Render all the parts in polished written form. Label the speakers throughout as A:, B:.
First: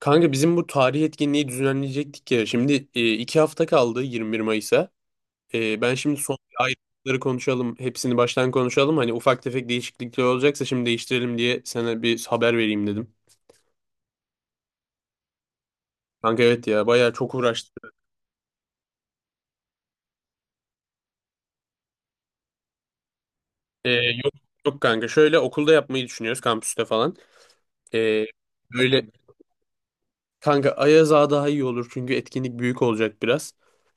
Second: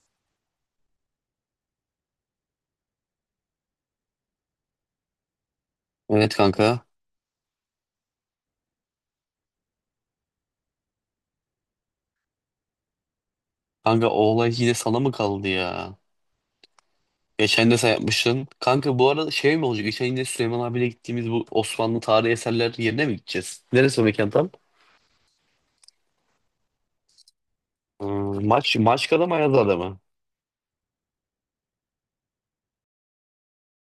A: Kanka bizim bu tarih etkinliği düzenleyecektik ya. Şimdi iki hafta kaldı 21 Mayıs'a. Ben şimdi
B: Evet
A: son
B: kanka.
A: ayrıntıları konuşalım. Hepsini baştan konuşalım. Hani ufak tefek değişiklikler olacaksa şimdi değiştirelim diye sana bir haber vereyim dedim.
B: Kanka o olay yine sana mı kaldı ya?
A: Kanka evet ya bayağı çok
B: Geçen de sen
A: uğraştık.
B: yapmışsın. Kanka bu arada şey mi olacak? Geçen yine Süleyman abiyle gittiğimiz bu Osmanlı tarihi eserler yerine mi gideceğiz?
A: E,
B: Neresi o mekan
A: yok
B: tam?
A: yok kanka şöyle okulda yapmayı düşünüyoruz kampüste falan. E, böyle
B: Maçka'da mı Ayaza'da mı?
A: Kanka Ayaz Ağa daha iyi olur çünkü etkinlik büyük olacak biraz.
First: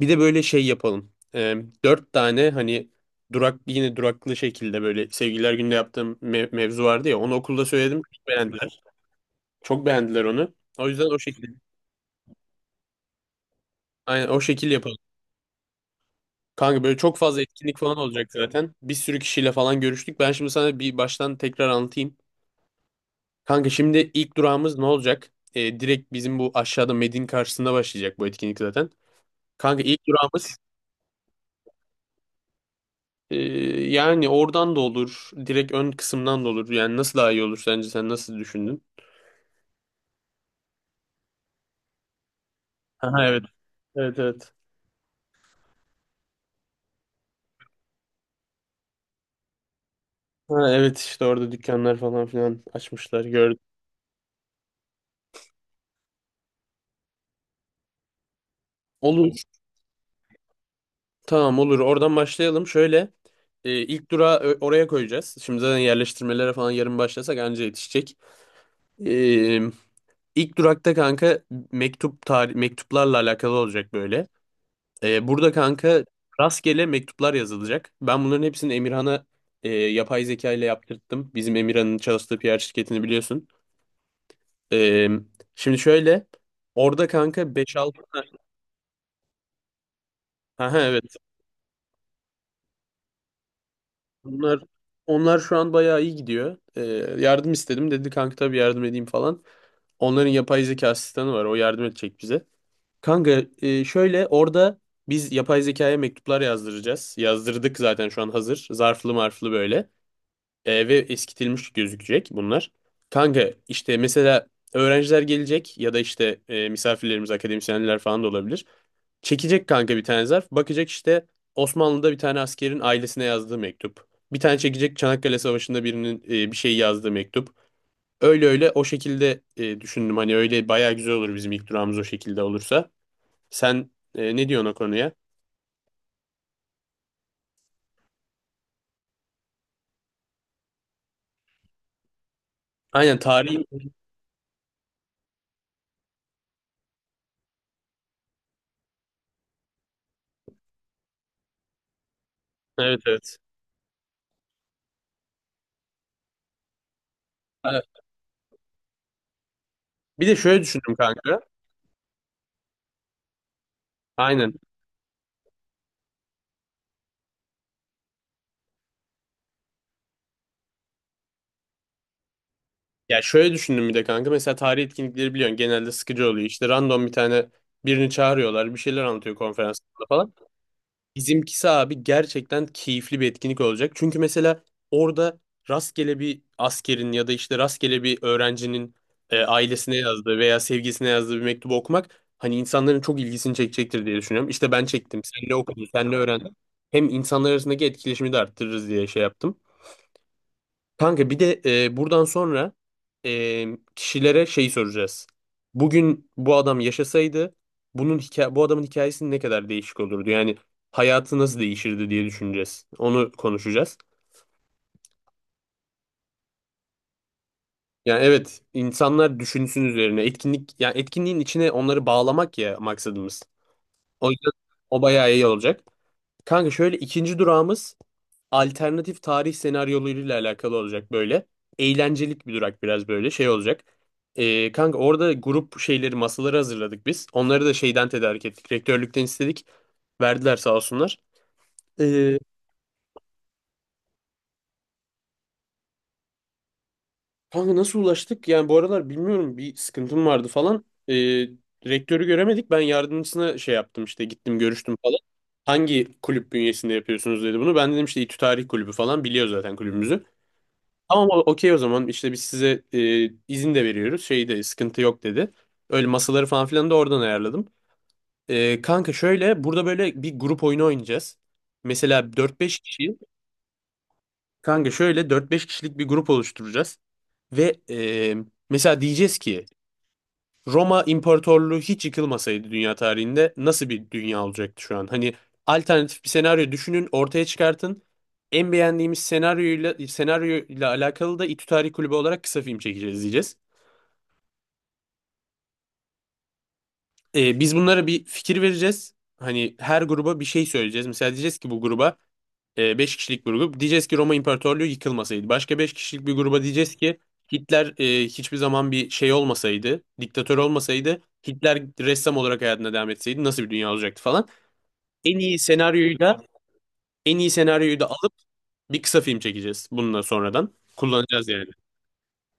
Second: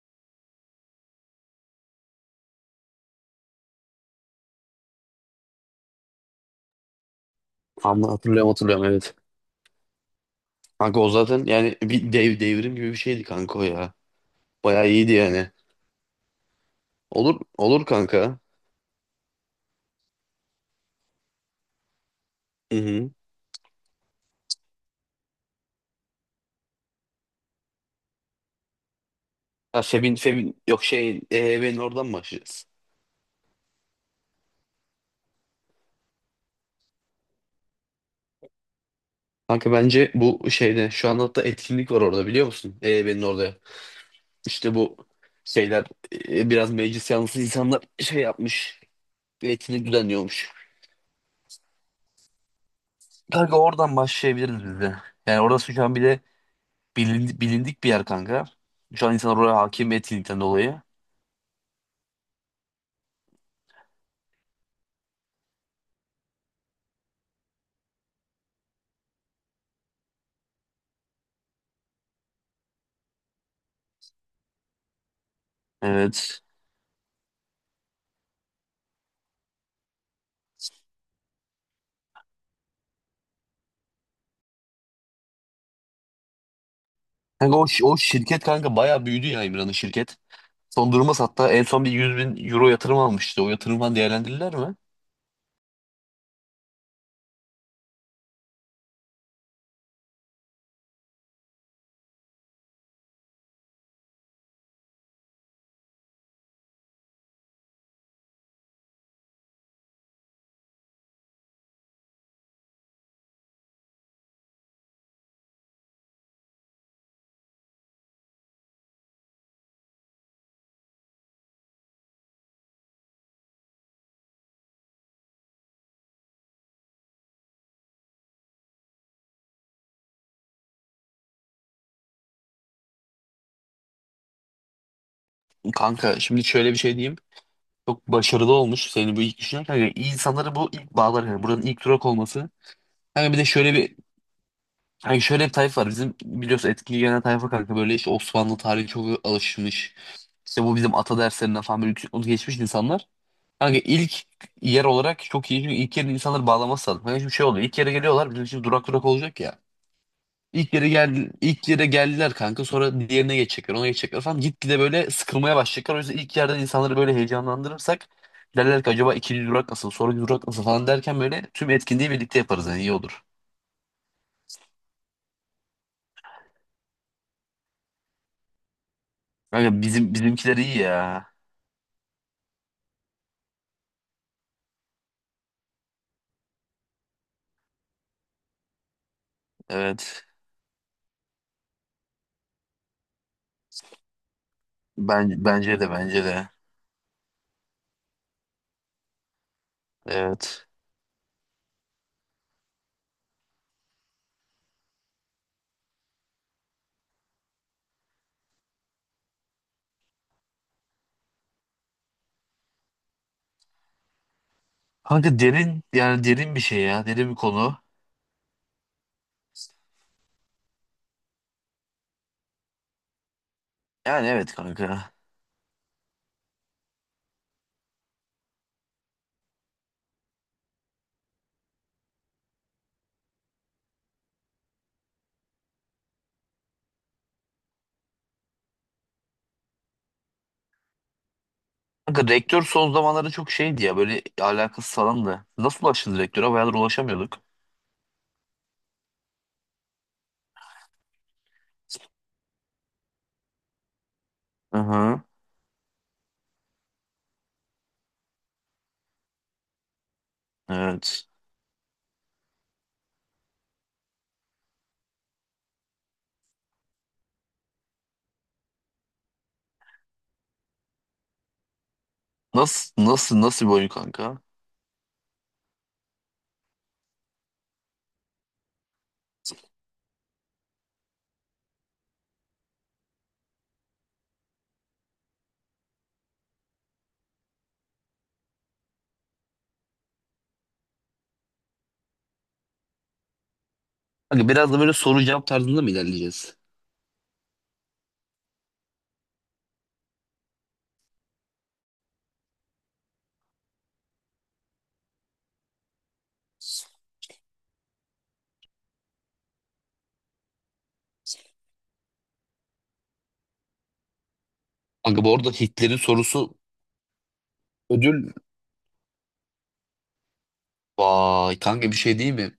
A: Bir de böyle şey yapalım. Dört tane hani durak yine duraklı şekilde böyle sevgililer günde yaptığım mevzu vardı ya onu okulda söyledim
B: Anla,
A: çok
B: hatırlıyorum
A: beğendiler.
B: hatırlıyorum evet.
A: Çok beğendiler onu. O
B: Kanka
A: yüzden
B: o
A: o
B: zaten
A: şekilde.
B: yani bir devrim gibi bir şeydi kanka o ya.
A: Aynen o şekil
B: Bayağı
A: yapalım.
B: iyiydi yani.
A: Kanka böyle çok
B: Olur
A: fazla etkinlik
B: olur
A: falan olacak
B: kanka.
A: zaten. Bir sürü kişiyle falan görüştük. Ben şimdi sana bir baştan tekrar anlatayım.
B: Hı hı.
A: Kanka şimdi ilk durağımız ne olacak? Direkt bizim bu aşağıda Medin karşısında başlayacak bu etkinlik zaten. Kanka
B: Ya
A: ilk
B: Febin
A: durağımız
B: Febin yok, şey, EYB'nin oradan mı başlayacağız?
A: Ee, Yani oradan da olur. Direkt ön kısımdan da olur. Yani nasıl daha iyi olur sence? Sen nasıl düşündün?
B: Kanka bence bu şeyde şu an hatta etkinlik var orada biliyor musun? EYB'nin
A: Aha, evet.
B: orada.
A: Evet, evet.
B: İşte bu şeyler biraz meclis yanlısı insanlar şey yapmış. Bir etkinlik düzenliyormuş.
A: Ha, evet işte orada dükkanlar falan filan açmışlar gördüm.
B: Kanka oradan başlayabiliriz biz de. Yani orası şu an bir de bilindik bir yer kanka. Şu an
A: Olur.
B: insanlar oraya hakim etkinlikten dolayı.
A: Tamam, olur. Oradan başlayalım. Şöyle ilk durağı oraya koyacağız. Şimdi zaten yerleştirmelere falan yarın başlasak anca yetişecek. E, ilk durakta kanka mektup tarih mektuplarla alakalı olacak böyle. Burada kanka
B: Evet.
A: rastgele mektuplar yazılacak. Ben bunların hepsini Emirhan'a yapay zeka ile yaptırttım. Bizim Emirhan'ın çalıştığı PR şirketini biliyorsun. Ee, şimdi şöyle orada kanka
B: Kanka o
A: 5-6
B: şirket kanka bayağı büyüdü ya, İmran'ın şirket.
A: ha
B: Son durumu
A: evet
B: hatta en son bir 100.000 euro yatırım almıştı. O yatırımdan değerlendirirler
A: bunlar
B: mi?
A: onlar şu an bayağı iyi gidiyor. Yardım istedim dedi kanka tabii yardım edeyim falan. Onların yapay zeka asistanı var o yardım edecek bize. Kanka şöyle orada biz yapay zekaya mektuplar yazdıracağız. Yazdırdık zaten şu an hazır. Zarflı marflı böyle. Ve eskitilmiş gözükecek bunlar. Kanka işte mesela öğrenciler gelecek ya da işte misafirlerimiz akademisyenler falan da olabilir. Çekecek kanka bir tane zarf. Bakacak işte Osmanlı'da bir tane askerin ailesine yazdığı mektup. Bir tane çekecek Çanakkale Savaşı'nda birinin bir şey yazdığı mektup. Öyle öyle o şekilde düşündüm. Hani öyle bayağı güzel olur bizim ilk durağımız o şekilde olursa. Sen ne diyorsun o konuya?
B: Kanka şimdi şöyle bir şey diyeyim. Çok başarılı olmuş. Senin bu ilk düşünen kanka. İyi, insanları bu ilk bağlar. Yani buranın ilk durak olması.
A: Aynen,
B: Kanka bir de
A: tarihi.
B: şöyle bir Yani şöyle bir tayfa var. Bizim biliyorsun etkili gelen tayfa kanka, böyle işte Osmanlı tarihi çok alışmış. İşte bu bizim ata derslerinden falan böyle yüksek notu geçmiş
A: Evet,
B: insanlar.
A: evet.
B: Kanka ilk yer olarak çok iyi. Çünkü ilk yerin insanları bağlaması lazım. Kanka şimdi şey oluyor. İlk
A: Ha,
B: yere geliyorlar. Bizim şimdi durak durak olacak ya.
A: bir de şöyle düşündüm kanka.
B: İlk yere geldiler kanka. Sonra diğerine geçecekler. Ona geçecekler falan.
A: Aynen.
B: Gitgide böyle sıkılmaya başlayacaklar. O yüzden ilk yerden insanları böyle heyecanlandırırsak derler ki acaba ikinci durak nasıl? Sonraki durak nasıl falan derken böyle tüm etkinliği birlikte yaparız. Yani iyi
A: Ya
B: olur.
A: şöyle düşündüm bir de kanka. Mesela tarih etkinlikleri biliyorsun genelde sıkıcı oluyor. İşte random bir tane birini çağırıyorlar. Bir şeyler anlatıyor
B: Kanka
A: konferansında
B: bizim,
A: falan.
B: bizimkiler iyi ya.
A: Bizimkisi abi gerçekten keyifli bir etkinlik olacak. Çünkü mesela orada rastgele bir askerin ya da işte rastgele bir öğrencinin ailesine
B: Evet.
A: yazdığı veya sevgisine yazdığı bir mektubu okumak hani insanların çok ilgisini çekecektir diye düşünüyorum. İşte ben çektim.
B: Ben,
A: Senle
B: bence
A: okudum,
B: de
A: senle
B: bence de.
A: öğrendin? Hem insanlar arasındaki etkileşimi de arttırırız diye şey yaptım.
B: Evet.
A: Kanka bir de buradan sonra e, kişilere şey soracağız. Bugün bu adam yaşasaydı bunun hikaye bu adamın hikayesi ne kadar değişik olurdu? Yani hayatı nasıl değişirdi diye düşüneceğiz. Onu konuşacağız.
B: Kanka derin, yani derin bir şey ya. Derin bir konu.
A: Yani evet insanlar düşünsün üzerine etkinlik yani etkinliğin içine onları bağlamak ya maksadımız.
B: Yani
A: O yüzden
B: evet
A: o
B: kanka.
A: bayağı iyi olacak. Kanka şöyle ikinci durağımız alternatif tarih senaryolarıyla alakalı olacak böyle. Eğlencelik bir durak biraz böyle şey olacak. Kanka orada grup şeyleri masaları hazırladık biz. Onları da şeyden tedarik ettik. Rektörlükten istedik. Verdiler sağ olsunlar.
B: Kanka
A: Ee,
B: rektör son zamanlarda çok şeydi ya, böyle alakasız falan da. Nasıl ulaştınız rektöre? Bayağıdır ulaşamıyorduk.
A: kanka nasıl ulaştık? Yani bu aralar bilmiyorum bir sıkıntım vardı falan. Rektörü göremedik. Ben yardımcısına şey yaptım işte gittim
B: Hı
A: görüştüm falan.
B: hı.
A: Hangi kulüp bünyesinde yapıyorsunuz dedi bunu. Ben dedim işte İTÜ Tarih Kulübü falan biliyor zaten kulübümüzü.
B: Evet.
A: Tamam okey o zaman işte biz size izin de veriyoruz. Şey de sıkıntı yok dedi. Öyle masaları falan filan da oradan ayarladım. Kanka şöyle burada böyle bir grup oyunu oynayacağız. Mesela dört beş
B: Nasıl
A: kişi
B: nasıl nasıl bir oyun kanka?
A: kanka şöyle dört beş kişilik bir grup oluşturacağız. Ve mesela diyeceğiz ki Roma İmparatorluğu hiç yıkılmasaydı dünya tarihinde nasıl bir dünya olacaktı şu an? Hani alternatif bir senaryo düşünün ortaya çıkartın. En beğendiğimiz senaryoyla alakalı da İTÜ Tarih Kulübü olarak kısa film çekeceğiz diyeceğiz.
B: Kanka biraz da böyle soru cevap tarzında mı ilerleyeceğiz?
A: Biz bunlara bir fikir vereceğiz. Hani her gruba bir şey söyleyeceğiz. Mesela diyeceğiz ki bu gruba 5 kişilik bir grup. Diyeceğiz ki Roma İmparatorluğu yıkılmasaydı. Başka 5 kişilik bir gruba diyeceğiz ki Hitler hiçbir zaman bir şey olmasaydı, diktatör olmasaydı, Hitler ressam olarak hayatına devam etseydi nasıl bir dünya olacaktı falan.
B: Kanka bu
A: En
B: arada
A: iyi
B: Hitler'in
A: senaryoyu da
B: sorusu
A: en iyi senaryoyu da alıp
B: ödül.
A: bir kısa film çekeceğiz bununla sonradan. Kullanacağız
B: Vay
A: yani.
B: kanka, bir şey değil mi?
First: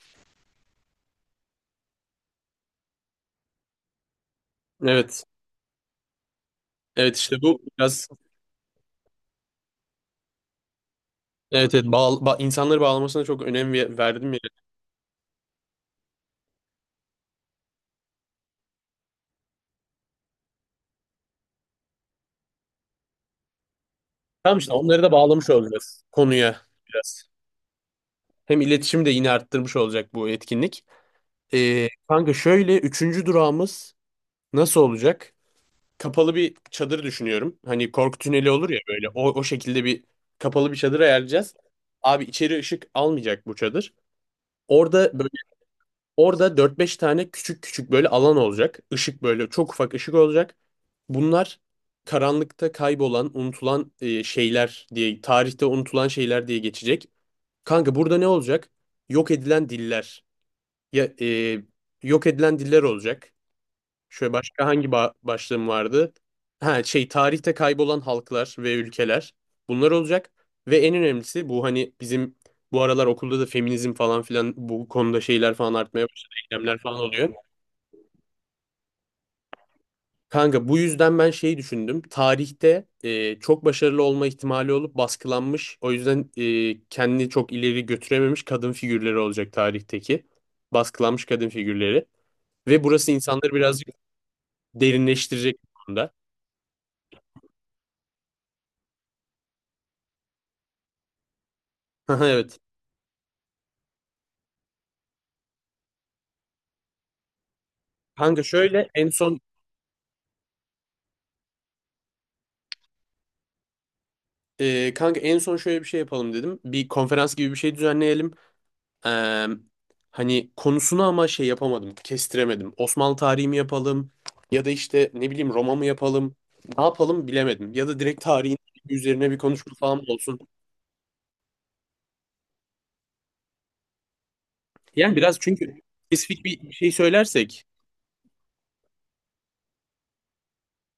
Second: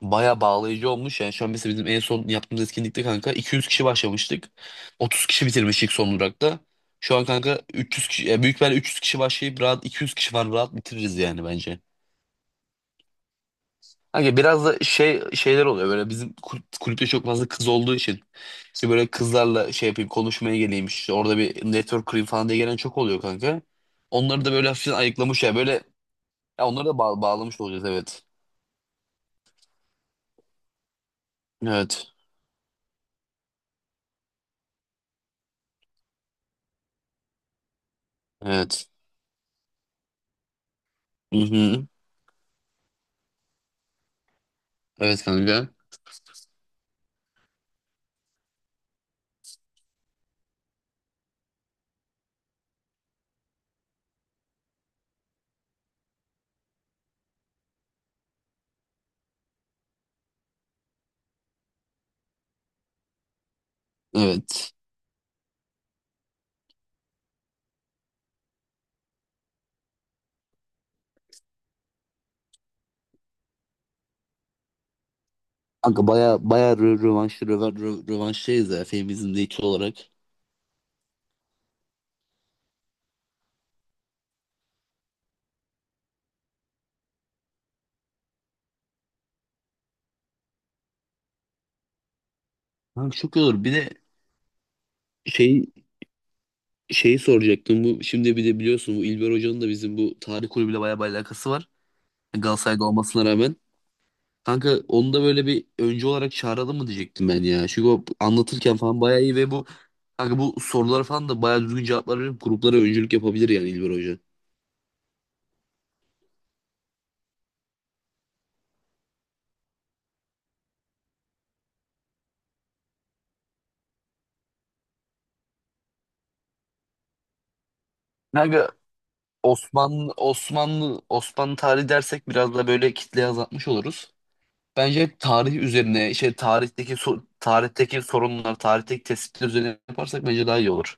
B: Baya bağlayıcı olmuş. Yani şu an mesela bizim en son yaptığımız etkinlikte kanka 200 kişi başlamıştık.
A: Evet.
B: 30 kişi bitirmiştik son olarak da.
A: Evet
B: Şu an
A: işte
B: kanka
A: bu biraz
B: 300 kişi, yani büyük ihtimalle 300 kişi başlayıp rahat 200 kişi var, rahat bitiririz yani
A: evet,
B: bence.
A: insanları bağlamasına çok önem verdim
B: Kanka
A: ya.
B: biraz da şey şeyler oluyor böyle, bizim kulüpte çok fazla kız olduğu için. İşte böyle kızlarla şey yapayım, konuşmaya geleyim, işte orada bir network kurayım falan diye gelen çok oluyor kanka. Onları da
A: Tamam
B: böyle
A: işte
B: hafiften
A: onları da
B: ayıklamış
A: bağlamış
B: ya böyle,
A: olacağız konuya
B: ya onları da
A: biraz.
B: bağlamış olacağız evet.
A: Hem iletişimi de yine arttırmış olacak bu etkinlik.
B: Evet.
A: Kanka şöyle üçüncü durağımız nasıl olacak? Kapalı bir çadır düşünüyorum. Hani korku tüneli olur ya
B: Evet.
A: böyle o şekilde bir kapalı bir çadır
B: Hı
A: ayarlayacağız.
B: hı.
A: Abi içeri ışık almayacak bu çadır. Orada
B: Evet
A: böyle
B: kanka.
A: orada dört beş tane küçük küçük böyle alan olacak. Işık böyle çok ufak ışık olacak. Bunlar karanlıkta kaybolan, unutulan şeyler diye, tarihte unutulan şeyler diye geçecek. Kanka burada ne olacak? Yok edilen diller. Ya, e, yok edilen diller olacak. Şöyle başka
B: Evet.
A: hangi başlığım vardı? Ha şey tarihte kaybolan halklar ve ülkeler. Bunlar olacak. Ve en önemlisi bu hani bizim bu aralar okulda da feminizm falan filan bu konuda şeyler falan artmaya
B: Kanka
A: başladı.
B: baya baya
A: Eylemler falan oluyor.
B: rövanştayız ya, feminizmde ilk olarak.
A: Kanka bu yüzden ben şeyi düşündüm. Tarihte çok başarılı olma ihtimali olup baskılanmış. O yüzden kendini çok ileri götürememiş kadın figürleri olacak tarihteki. Baskılanmış kadın figürleri. Ve burası
B: Kanka çok iyi
A: insanları
B: olur. Bir
A: birazcık
B: de
A: derinleştirecek
B: şey
A: bu konuda.
B: şeyi soracaktım. Bu şimdi bir de biliyorsun, bu İlber Hoca'nın da bizim bu tarih kulübüyle baya bir alakası var.
A: Haha, evet.
B: Galatasaray'da olmasına rağmen. Kanka onu da böyle bir öncü olarak çağıralım mı diyecektim ben ya. Çünkü o
A: Kanka
B: anlatırken
A: şöyle
B: falan
A: en
B: baya iyi
A: son
B: ve bu kanka, bu soruları falan da baya düzgün cevaplar verip gruplara öncülük yapabilir yani İlber Hoca.
A: e, kanka en son şöyle bir şey yapalım dedim. Bir konferans gibi bir şey düzenleyelim. Ee, hani konusunu ama şey yapamadım, kestiremedim. Osmanlı tarihi mi yapalım ya da işte ne bileyim Roma mı yapalım? Ne yapalım bilemedim. Ya da direkt tarihin
B: Kanka
A: üzerine bir konuşma falan mı
B: Osmanlı
A: olsun?
B: Osmanlı Osmanlı tarihi dersek biraz da böyle kitleyi azaltmış oluruz.
A: Yani
B: Bence
A: biraz
B: tarih
A: çünkü
B: üzerine,
A: spesifik bir şey söylersek
B: tarihteki sorunlar, tarihteki tespitler üzerine yaparsak bence daha iyi olur.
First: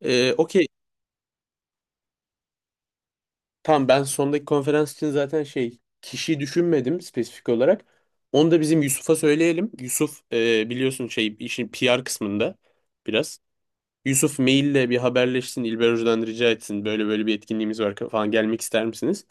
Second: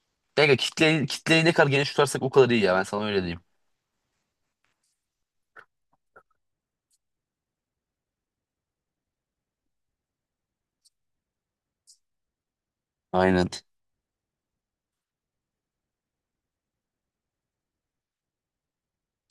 B: Belki
A: okey
B: kitleyi ne kadar geniş tutarsak o kadar iyi ya. Ben sana öyle diyeyim.
A: tamam ben sondaki konferans için zaten şey kişiyi düşünmedim spesifik olarak. Onu da bizim Yusuf'a söyleyelim. Yusuf biliyorsun şey işin PR kısmında biraz.
B: Aynen.
A: Yusuf maille bir haberleşsin. İlber Hoca'dan rica etsin. Böyle böyle bir etkinliğimiz var falan gelmek ister misiniz?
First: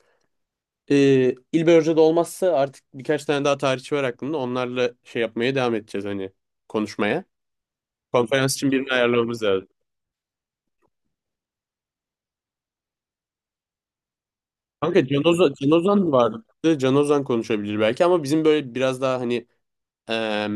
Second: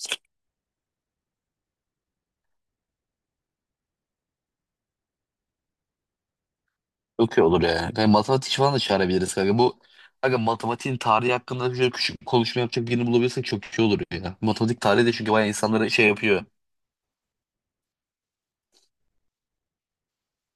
A: İlber Hoca da olmazsa artık birkaç tane daha tarihçi var aklımda. Onlarla şey yapmaya devam edeceğiz hani konuşmaya.
B: Çok iyi olur ya. Yani
A: Konferans
B: matematik
A: için
B: falan da
A: birini
B: çağırabiliriz
A: ayarlamamız
B: kanka.
A: lazım.
B: Bu kanka, matematiğin tarihi hakkında şöyle küçük bir konuşma yapacak birini bulabilirsek çok iyi olur ya. Matematik tarihi
A: Kanka
B: de
A: Can
B: çünkü bayağı
A: Ozan, Can
B: insanları şey
A: Ozan vardı.
B: yapıyor.
A: Can Ozan konuşabilir belki ama bizim böyle biraz daha hani e,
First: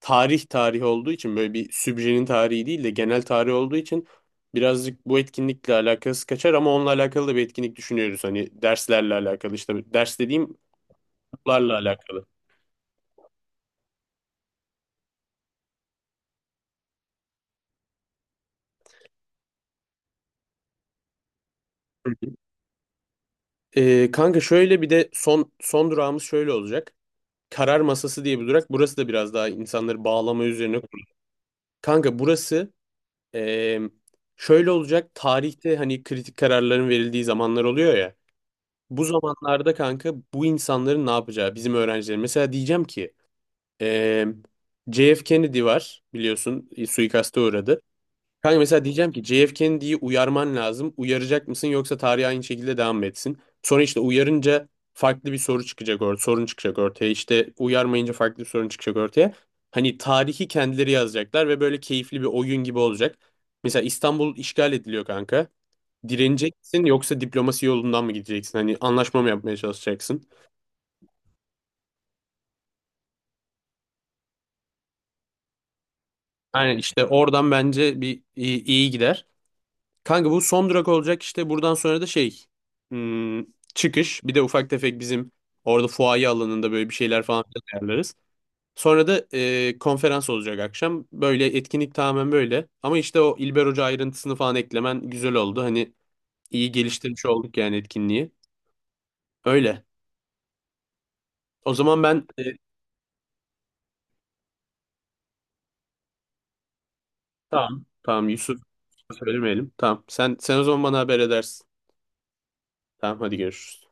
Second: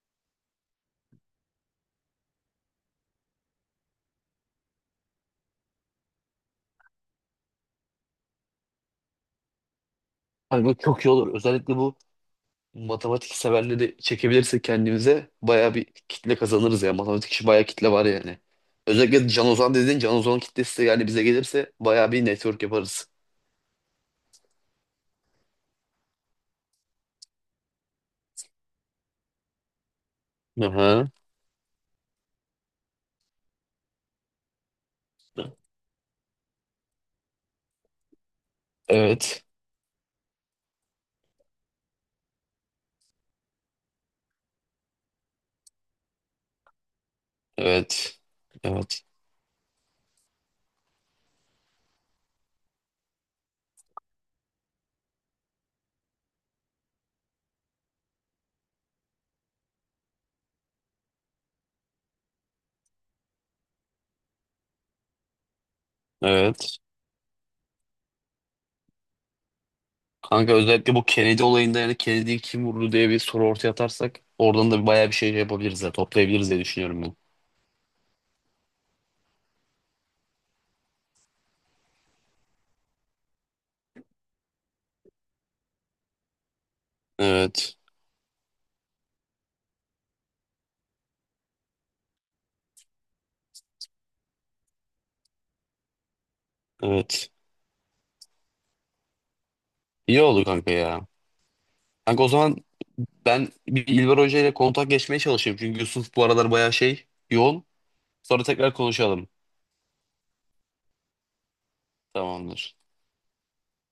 A: tarih olduğu için böyle bir sübjenin tarihi değil de genel tarih olduğu için birazcık bu etkinlikle alakası kaçar ama onunla alakalı da bir etkinlik düşünüyoruz. Hani derslerle alakalı işte ders dediğim
B: Hani bu çok iyi olur.
A: okullarla
B: Özellikle bu
A: alakalı.
B: matematik severleri çekebilirsek kendimize bayağı bir kitle kazanırız ya. Matematik işi bayağı kitle var yani. Özellikle Can Ozan dediğin, Can Ozan kitlesi de yani bize gelirse
A: Hı
B: bayağı bir
A: hı.
B: network yaparız.
A: Kanka şöyle bir de son durağımız şöyle olacak. Karar masası diye bir durak. Burası da biraz daha insanları bağlama üzerine kurulu.
B: Aha.
A: Kanka burası e, şöyle olacak. Tarihte hani kritik kararların verildiği zamanlar oluyor ya. Bu
B: Evet.
A: zamanlarda kanka bu insanların ne yapacağı bizim öğrencilerin. Mesela diyeceğim ki eee JF Kennedy var biliyorsun suikaste uğradı.
B: Evet.
A: Kanka mesela
B: Evet.
A: diyeceğim ki JF Kennedy'yi uyarman lazım. Uyaracak mısın yoksa tarih aynı şekilde devam mı etsin? Sonra işte uyarınca farklı bir soru çıkacak or sorun çıkacak ortaya. İşte uyarmayınca farklı bir sorun çıkacak ortaya. Hani tarihi kendileri yazacaklar ve böyle keyifli bir oyun gibi olacak. Mesela İstanbul işgal ediliyor kanka. Direnecek
B: Evet.
A: yoksa diplomasi yolundan mı gideceksin? Hani anlaşma mı yapmaya çalışacaksın?
B: Kanka özellikle bu Kennedy olayında, yani Kennedy'yi kim vurdu diye bir soru ortaya atarsak oradan da bayağı bir şey yapabiliriz ya, toplayabiliriz diye
A: Yani
B: düşünüyorum
A: işte
B: ben.
A: oradan bence iyi gider. Kanka bu son durak olacak işte buradan sonra da hmm, çıkış. Bir de ufak tefek bizim orada fuaye alanında böyle bir şeyler falan filan
B: Evet.
A: ayarlarız. Sonra da konferans olacak akşam. Böyle etkinlik tamamen böyle. Ama işte o İlber Hoca ayrıntısını falan eklemen güzel oldu. Hani iyi geliştirmiş
B: Evet.
A: olduk yani etkinliği. Öyle.
B: İyi oldu kanka ya.
A: O zaman
B: Kanka
A: ben
B: o
A: e,
B: zaman, ben bir İlber Hoca ile kontak geçmeye çalışayım. Çünkü Yusuf bu aralar bayağı yoğun.
A: Tamam. Tamam,
B: Sonra
A: Yusuf
B: tekrar konuşalım.
A: söylemeyelim. Tamam. Sen o zaman bana haber edersin.
B: Tamamdır.
A: Tamam, hadi görüşürüz.